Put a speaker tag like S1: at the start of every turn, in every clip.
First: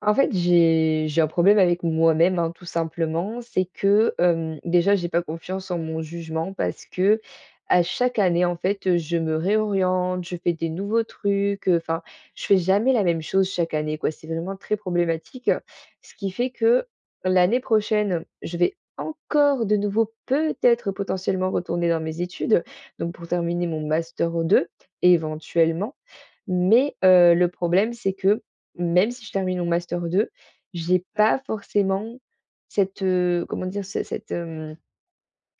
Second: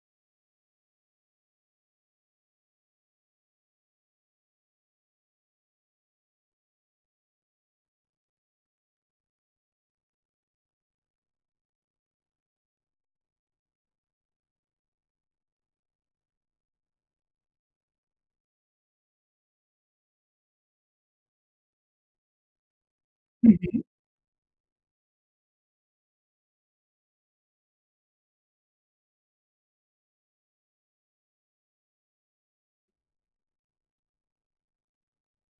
S1: En fait, j'ai un problème avec moi-même, hein, tout simplement. C'est que, déjà, j'ai pas confiance en mon jugement parce que à chaque année, en fait, je me réoriente, je fais des nouveaux trucs, enfin, je fais jamais la même chose chaque année, quoi. C'est vraiment très problématique. Ce qui fait que l'année prochaine, je vais encore de nouveau, peut-être, potentiellement, retourner dans mes études, donc pour
S2: Mmh
S1: terminer
S2: mh.
S1: mon master 2, éventuellement. Mais le problème, c'est que même si je termine mon master 2, j'ai pas forcément cette, comment dire?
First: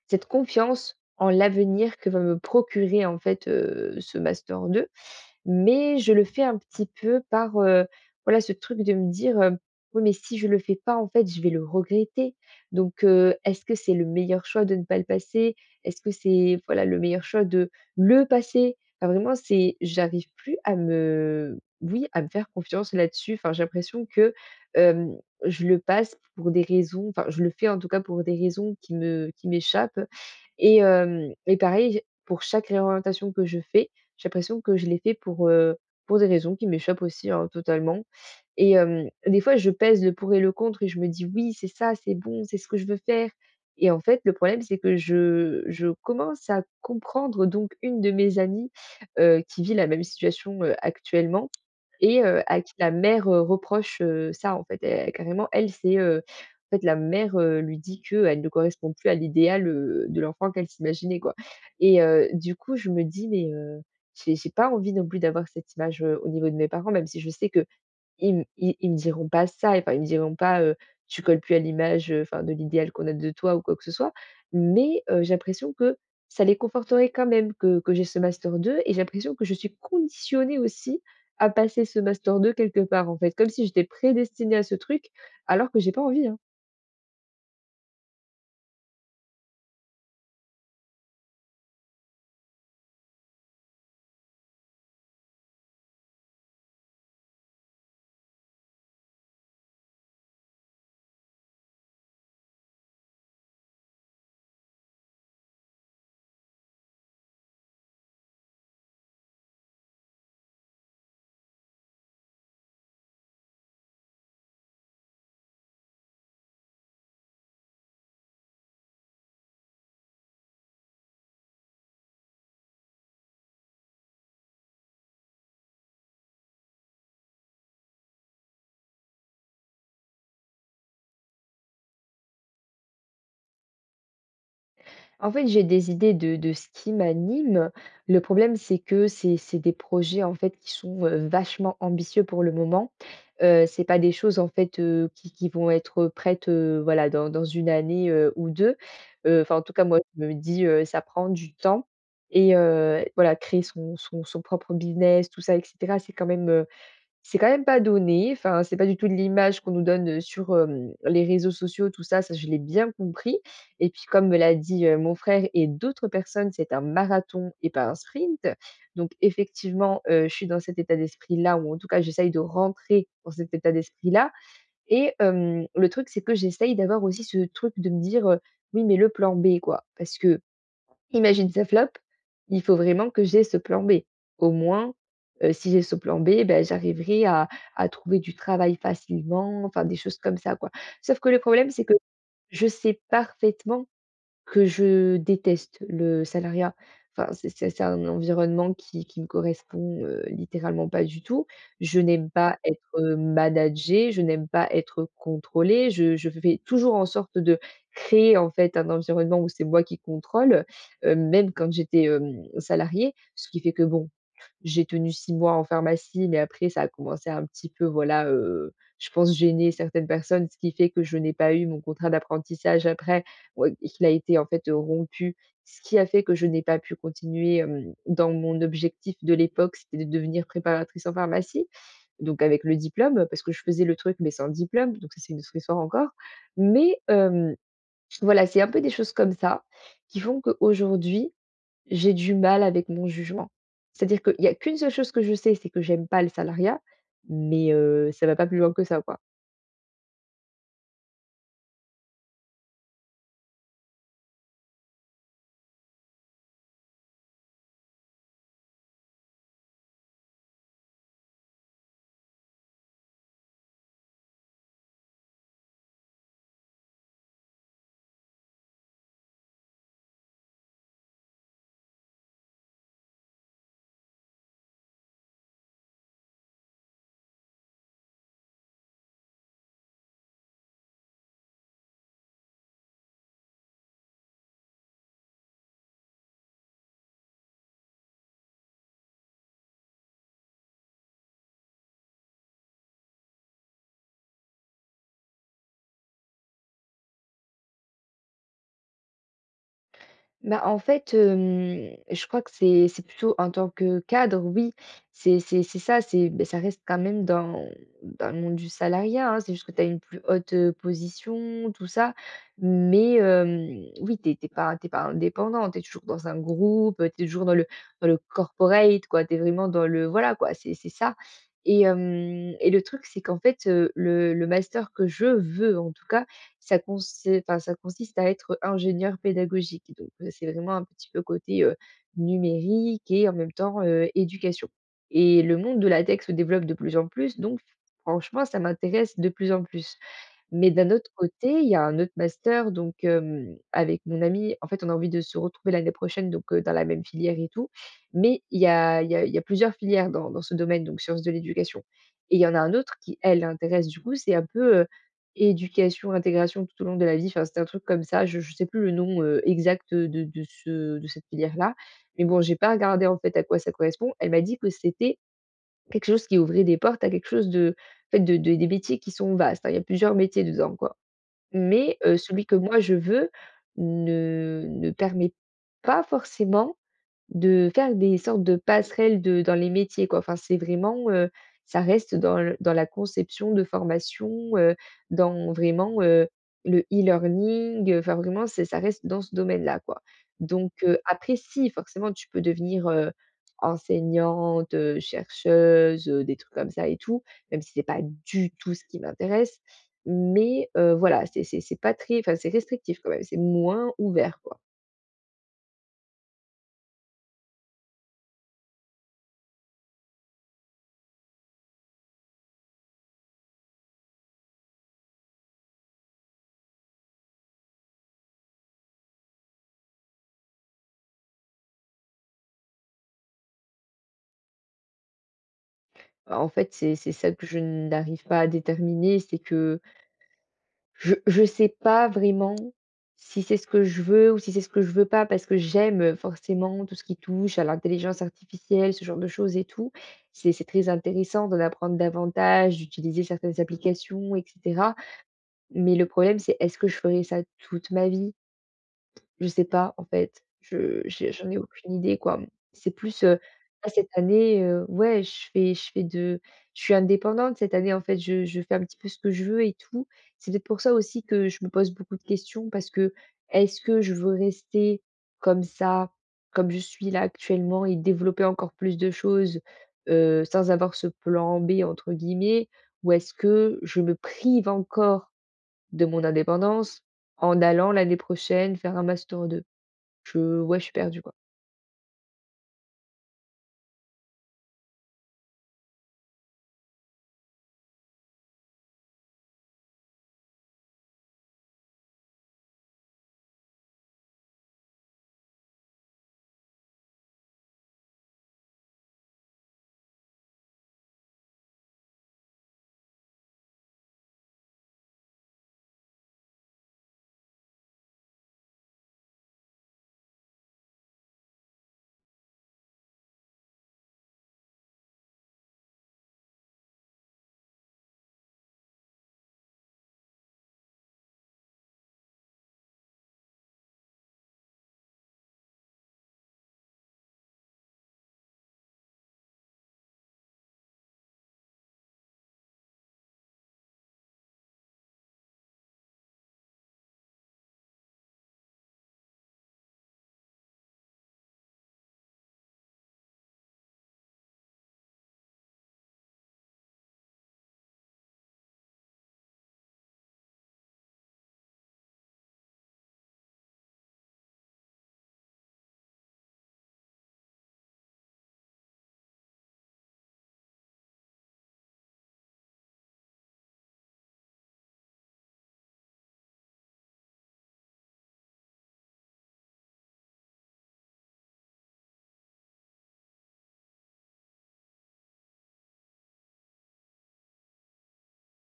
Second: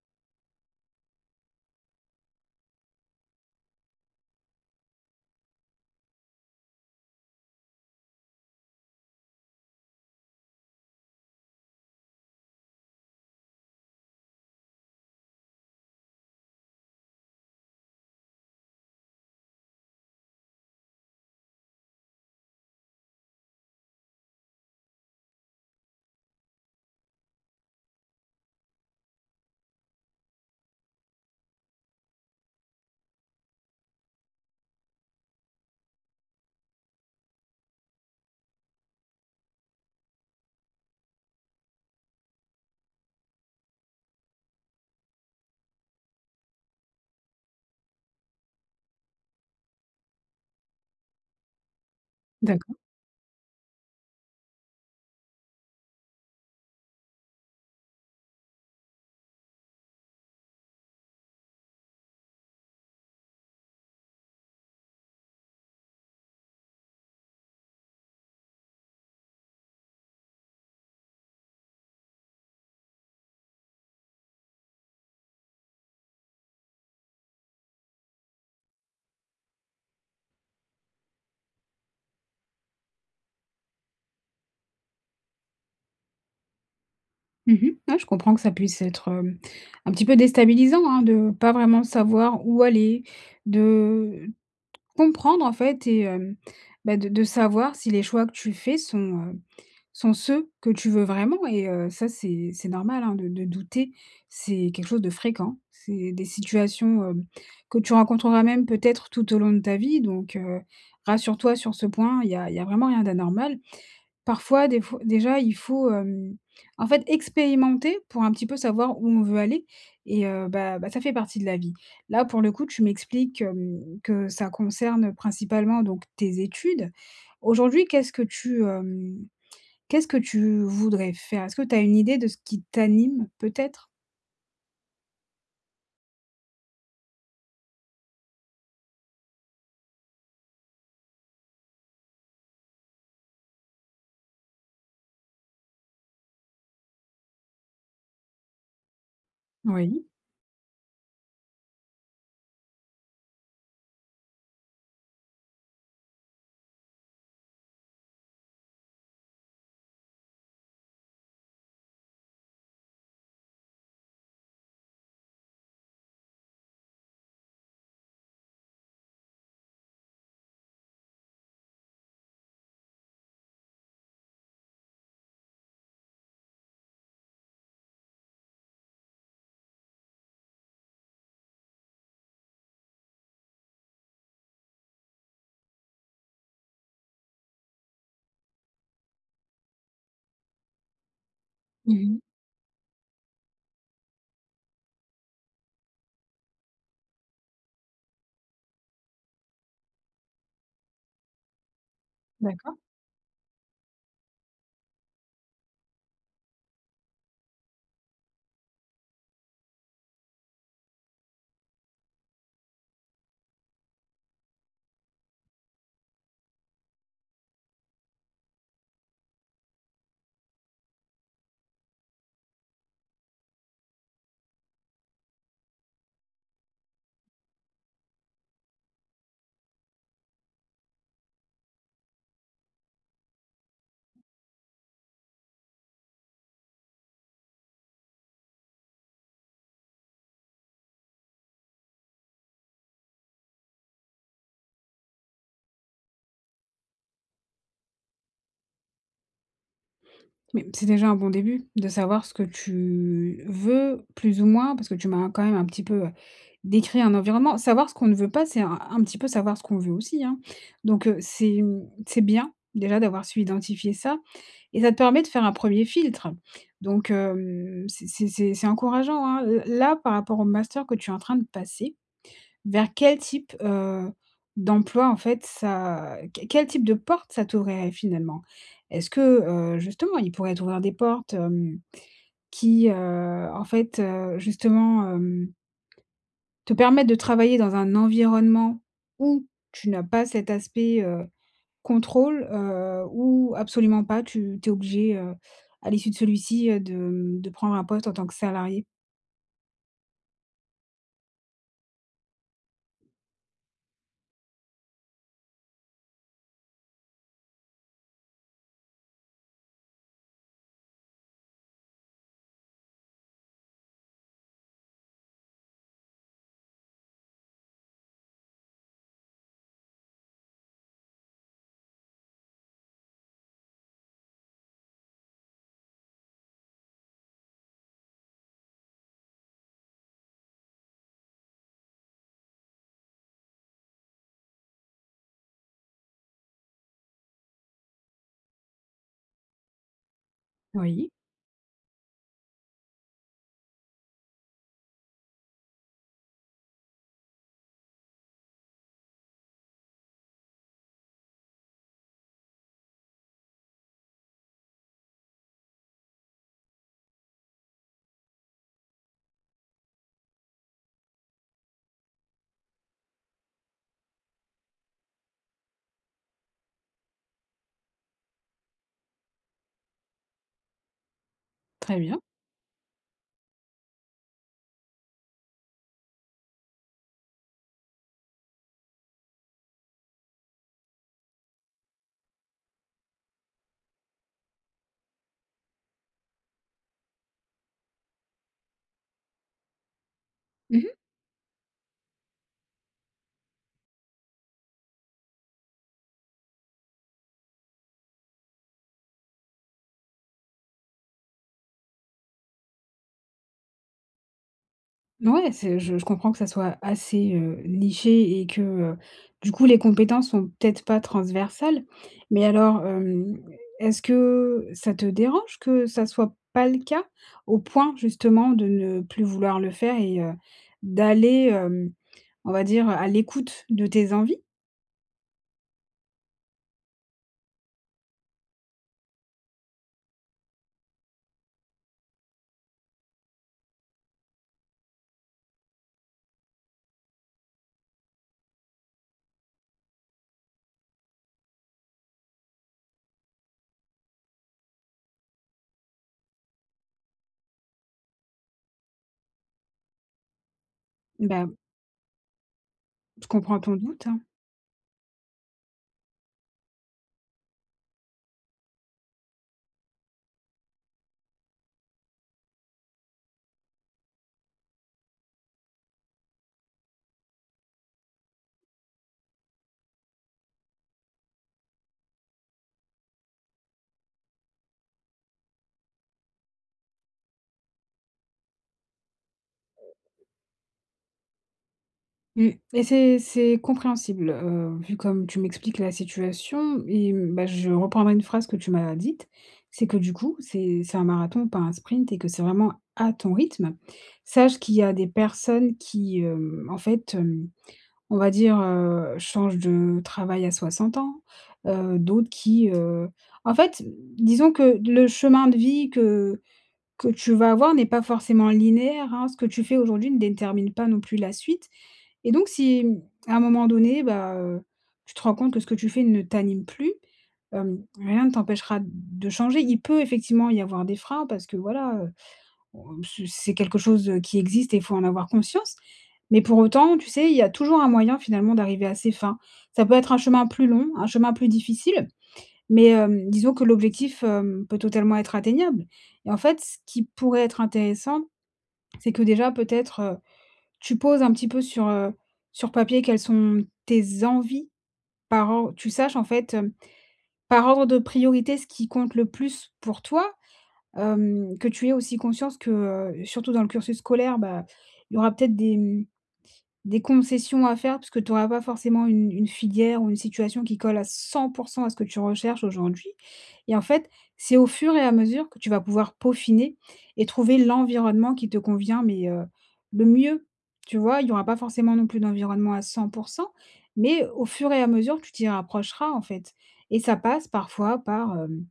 S1: Cette confiance en l'avenir que va me procurer en fait, ce master 2, mais je le fais un petit peu par, voilà, ce truc de me dire, «Oui, mais si je le fais pas, en fait, je vais le regretter. Donc, est-ce que c'est le meilleur choix de ne pas le passer? Est-ce que c'est, voilà, le meilleur choix de le passer?» Enfin, vraiment, c'est j'arrive plus à me, oui, à me faire confiance là-dessus. Enfin, j'ai l'impression que, hem, je le passe pour des raisons, enfin, je le fais, en tout cas, pour des raisons qui m'échappent, et pareil, pour chaque réorientation que je fais, j'ai l'impression que je l'ai fait pour des raisons qui m'échappent aussi, hein, totalement, et des fois, je pèse le pour et le contre et je me dis: «Oui, c'est ça, c'est bon, c'est ce que je veux faire». Et en fait, le problème, c'est que je commence à comprendre. Donc une de mes amies, qui vit la même situation, actuellement, et à qui
S2: D'accord.
S1: la mère, reproche, ça en fait. Elle carrément elle, c'est, en fait la mère, lui dit que elle ne correspond plus à l'idéal, de l'enfant qu'elle s'imaginait, quoi. Et du coup je me dis: «Mais j'ai pas envie non plus d'avoir cette image, au niveau de mes parents», même si je sais que ils me diront pas ça, enfin, ils me diront pas, «Tu colles plus à l'image, enfin, de l'idéal qu'on a de toi», ou quoi que ce soit. Mais, j'ai l'impression que ça les conforterait quand même que j'ai ce master 2, et j'ai l'impression que je suis conditionnée aussi à passer ce master 2 quelque part, en fait, comme si j'étais prédestinée à ce truc, alors que j'ai pas envie, hein.
S2: Mmh mh. Ouais, je comprends que ça puisse être, un petit peu déstabilisant, hein, de pas vraiment savoir où aller, de comprendre, en fait et bah, de savoir si les choix que tu fais sont, sont ceux que tu veux vraiment et ça, c'est normal, hein, de douter. C'est quelque chose de fréquent. C'est des situations, que tu rencontreras même peut-être tout au long de ta vie donc rassure-toi sur ce point, il y a vraiment rien d'anormal. Parfois, des fois déjà, il faut, en fait, expérimenter pour un petit peu savoir où on veut aller et bah, ça fait partie de la vie. Là, pour le coup, tu m'expliques, que ça concerne principalement donc tes études. Aujourd'hui, qu'est-ce que tu voudrais faire? Est-ce que tu as une idée de ce qui t'anime peut-être?
S1: En fait, j'ai des idées de ce qui m'anime. Le problème, c'est que c'est des projets, en fait, qui sont, vachement ambitieux pour le moment. C'est pas des choses, en fait, qui vont être prêtes, voilà, dans une année, ou 2. Enfin, en tout cas, moi,
S2: Oui.
S1: je me dis, ça prend du temps, et voilà, créer son propre business, tout ça et cetera, c'est quand même pas donné, enfin, c'est pas du tout l'image qu'on nous donne, sur, les réseaux sociaux, tout ça, ça je l'ai bien compris. Et puis, comme me l'a dit, mon frère et d'autres personnes, c'est un marathon et pas un sprint. Donc effectivement, je suis dans cet état d'esprit-là, ou en tout cas j'essaye de rentrer dans cet état d'esprit-là, et le truc, c'est que j'essaye d'avoir aussi ce truc de me dire, «Oui, mais le plan B, quoi». Parce que, imagine ça flop, il faut vraiment que j'ai ce plan B. Au moins, si j'ai ce plan B, ben j'arriverai à trouver du travail facilement, enfin des choses comme ça, quoi. Sauf que le problème, c'est que
S2: Mmh.
S1: je sais parfaitement que je déteste le salariat. Enfin, c'est un environnement qui me correspond, littéralement pas du tout. Je n'aime pas
S2: D'accord.
S1: être, managée, je n'aime pas être contrôlée. Je fais toujours en sorte de créer, en fait, un environnement où c'est moi qui contrôle, même quand j'étais, salariée. Ce qui fait que bon, j'ai tenu 6 mois en pharmacie, mais après ça a commencé à un petit peu, voilà, je pense gêner certaines personnes, ce qui fait que je n'ai pas eu mon contrat d'apprentissage après, ouais, et qu'il a été en fait, rompu. Ce qui a fait que je n'ai pas pu continuer, dans mon objectif de l'époque, c'était de devenir préparatrice en pharmacie, donc avec le diplôme, parce que je faisais le truc, mais sans diplôme, donc ça, c'est une autre histoire encore. Mais, voilà, c'est un peu des choses comme ça qui font qu'aujourd'hui j'ai du mal avec mon jugement. C'est-à-dire qu'il y a qu'une seule chose que je sais, c'est que j'aime pas le salariat, mais ça va pas plus loin que ça, quoi.
S2: Mais c'est déjà un bon début de savoir ce que tu veux plus ou moins, parce que tu m'as quand même un petit peu, décrit un environnement. Savoir ce qu'on ne veut pas, c'est un petit peu savoir ce qu'on veut aussi, hein. Donc, c'est bien déjà d'avoir su identifier ça et ça te permet de faire un premier filtre. Donc, c'est encourageant, hein. Là, par rapport au master que tu es en train de passer vers quel type, d'emploi en fait ça que quel type de porte ça t'ouvrirait finalement? Est-ce que, justement il pourrait t'ouvrir des portes, qui, en fait, justement, te permettent de travailler dans un environnement où tu n'as pas cet aspect, contrôle, ou absolument pas, tu es obligé, à l'issue de celui-ci, de prendre un poste en tant que salarié?
S1: Bah, en fait, je crois que c'est plutôt en tant que cadre, oui, c'est ça, c'est, ben, ça reste quand même dans le monde du salariat, hein. C'est juste que tu as une plus haute, position, tout ça, mais oui, t'es pas indépendant, tu es toujours dans un groupe, tu es toujours dans le corporate, quoi. Tu es vraiment dans le, voilà, quoi, c'est ça, et le truc, c'est qu'en fait, le master que je veux, en tout cas, ça cons enfin, ça consiste à être ingénieur pédagogique. Donc, c'est vraiment un petit peu côté, numérique, et en même temps, éducation, et le monde de la tech se développe de plus en plus, donc franchement ça m'intéresse de plus en plus. Mais d'un autre
S2: Oui,
S1: côté, il y a un autre master, donc avec mon amie, en fait, on a envie de se retrouver l'année prochaine, donc dans la même filière et tout. Mais il y a il y a il y a plusieurs filières dans ce domaine, donc sciences de l'éducation, et il y en a un autre qui, elle, l'intéresse, du coup, c'est un peu, éducation, intégration tout au long de la vie. Enfin, c'était un truc comme ça, je ne sais plus le nom, exact de cette filière-là. Mais bon, j'ai pas regardé en fait à quoi ça correspond. Elle m'a dit que c'était quelque chose qui ouvrait des portes à quelque chose de, en fait, de des métiers qui sont vastes, hein. Il y a plusieurs métiers dedans, quoi. Mais
S2: très bien.
S1: celui que moi je veux ne permet pas forcément de faire des sortes de passerelles de dans les métiers, quoi. Enfin, c'est vraiment, ça reste dans le dans la conception de formation, heu, dans, vraiment, le e-learning, enfin vraiment c'est, ça reste dans ce domaine-là, quoi. Donc après si, forcément tu peux devenir, enseignante, chercheuse, des trucs comme ça et tout, même si c'est pas du tout ce qui m'intéresse. Mais voilà, c'est pas très, enfin c'est restrictif quand même, c'est moins ouvert, quoi.
S2: Ouais, c'est je comprends que ça soit assez, niché et que, du coup, les compétences sont peut-être pas transversales. Mais alors, est-ce que ça te dérange que ça soit pas le cas? Au point justement de ne plus vouloir le faire et d'aller, on va dire, à l'écoute de tes envies?
S1: Bah, en fait, c'est ça que je n'arrive pas à déterminer, c'est que je sais pas vraiment si c'est ce que je veux ou si c'est ce que je veux pas, parce que j'aime, forcément, tout ce qui touche à l'intelligence artificielle, ce genre de choses et tout. C'est très intéressant d'en apprendre davantage, d'utiliser certaines applications et cetera. Mais le problème, c'est est-ce que je ferai ça toute ma vie? Je sais pas en fait, je j'ai
S2: Bah,
S1: j'en ai aucune idée, quoi. C'est plus,
S2: je comprends ton
S1: là cette
S2: doute, hein.
S1: année, ouais, je fais de je suis indépendante cette année en fait, je fais un petit peu ce que je veux et tout. C'est peut-être pour ça aussi que je me pose beaucoup de questions, parce que, est-ce que je veux rester comme ça, comme je suis là actuellement, et développer encore plus de choses, sans avoir ce plan B entre guillemets? Ou est-ce que je me prive encore de mon indépendance en allant l'année prochaine faire un master 2? Je ouais, je suis perdue, quoi.
S2: Mmh et c'est compréhensible, vu comme tu m'expliques la situation et bah, je reprendrai une phrase que tu m'as dite, c'est que du coup, c'est un marathon, pas un sprint et que c'est vraiment à ton rythme. Sache qu'il y a des personnes qui, en fait, on va dire, changent de travail à 60 ans, d'autres qui, en fait, disons que le chemin de vie que tu vas avoir n'est pas forcément linéaire, hein. Ce que tu fais aujourd'hui ne détermine pas non plus la suite et donc si, à un moment donné, bah, tu te rends compte que ce que tu fais ne t'anime plus, rien ne t'empêchera de changer. Il peut effectivement y avoir des freins parce que voilà, on c'est quelque chose, qui existe et il faut en avoir conscience. Mais pour autant, tu sais, il y a toujours un moyen finalement d'arriver à ses fins. Ça peut être un chemin plus long, un chemin plus difficile mais disons que l'objectif, peut totalement être atteignable et en fait, ce qui pourrait être intéressant, c'est que déjà peut-être, tu poses un petit peu sur, sur papier quelles sont tes envies par or tu saches en fait, par ordre de priorité ce qui compte le plus pour toi, que tu aies aussi conscience que, surtout dans le cursus scolaire, bah, il y aura peut-être des concessions à faire, puisque tu auras pas forcément une filière ou une situation qui colle à 100% à ce que tu recherches aujourd'hui et en fait, c'est au fur et à mesure que tu vas pouvoir peaufiner et trouver l'environnement qui te convient, mais le mieux, tu vois? Il y aura pas forcément non plus d'environnement à 100% mais au fur et à mesure, tu t'y rapprocheras, en fait et ça passe parfois par,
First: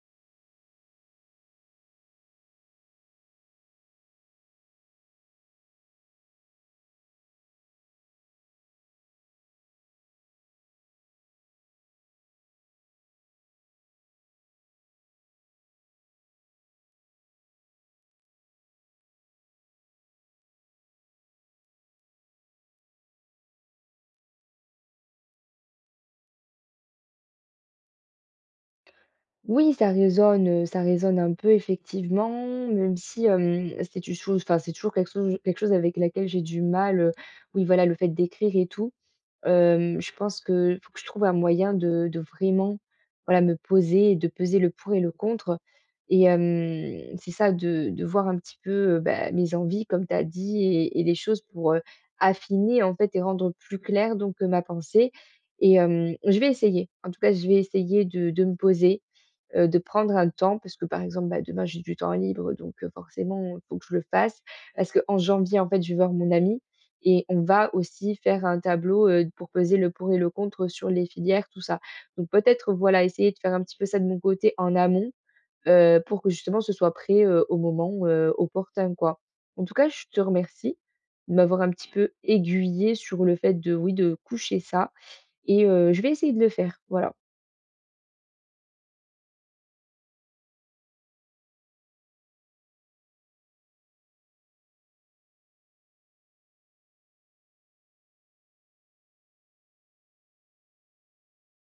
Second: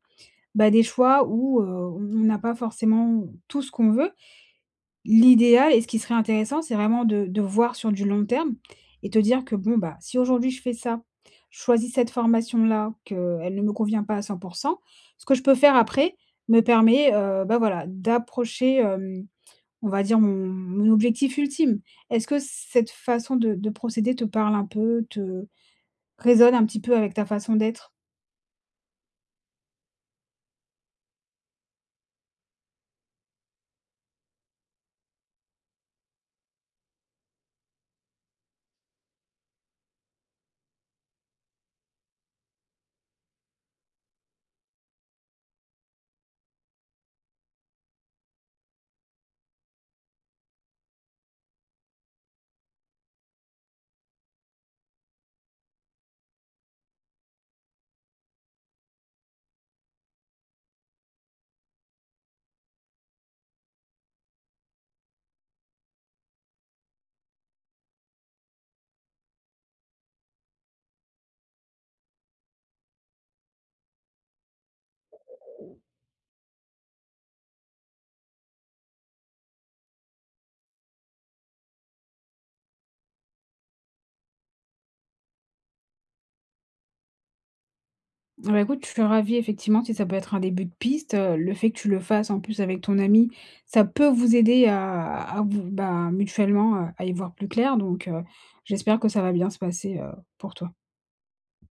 S2: bah, des choix où, on n'a pas forcément tout ce qu'on veut. L'idéal et ce qui serait intéressant, c'est vraiment de voir sur du long terme et te dire que bon, bah, si aujourd'hui je fais ça, je choisis cette formation-là, qu'elle ne me convient pas à 100%, ce que je peux faire après me permet, bah, voilà, d'approcher, on va dire mon objectif ultime. Est-ce que cette façon de procéder te parle un peu, te résonne un petit peu avec ta façon d'être?
S1: Oui, ça résonne un peu effectivement, même si, c'est une chose, enfin, c'est toujours quelque chose avec laquelle j'ai du mal, oui, voilà, le fait d'écrire et tout. Je pense que faut que je trouve un moyen de vraiment, voilà, me poser et de peser le pour et le contre, et c'est ça, de voir un petit peu, bah, mes envies comme tu as dit, et les choses pour, affiner en fait et rendre plus clair donc, ma pensée, et je vais essayer. En tout cas, je vais essayer de me poser, de prendre un temps, parce que, par exemple, bah, demain, j'ai du temps libre, donc forcément, il faut que je le fasse. Parce qu'en janvier, en fait, je vais voir mon ami et on va aussi faire un tableau, pour peser le pour et le contre sur les filières, tout ça. Donc peut-être, voilà, essayer de faire un petit peu ça de mon côté en amont, pour que justement ce soit prêt, au moment, opportun, quoi. En tout cas, je te remercie de m'avoir un petit peu aiguillé sur le fait de, oui, de coucher ça, et je vais essayer de le faire, voilà.
S2: Bah, écoute, je suis ravie effectivement si ça peut être un début de piste, le fait que tu le fasses en plus avec ton ami, ça peut vous aider à vous bah, mutuellement, à y voir plus clair donc j'espère que ça va bien se passer, pour toi.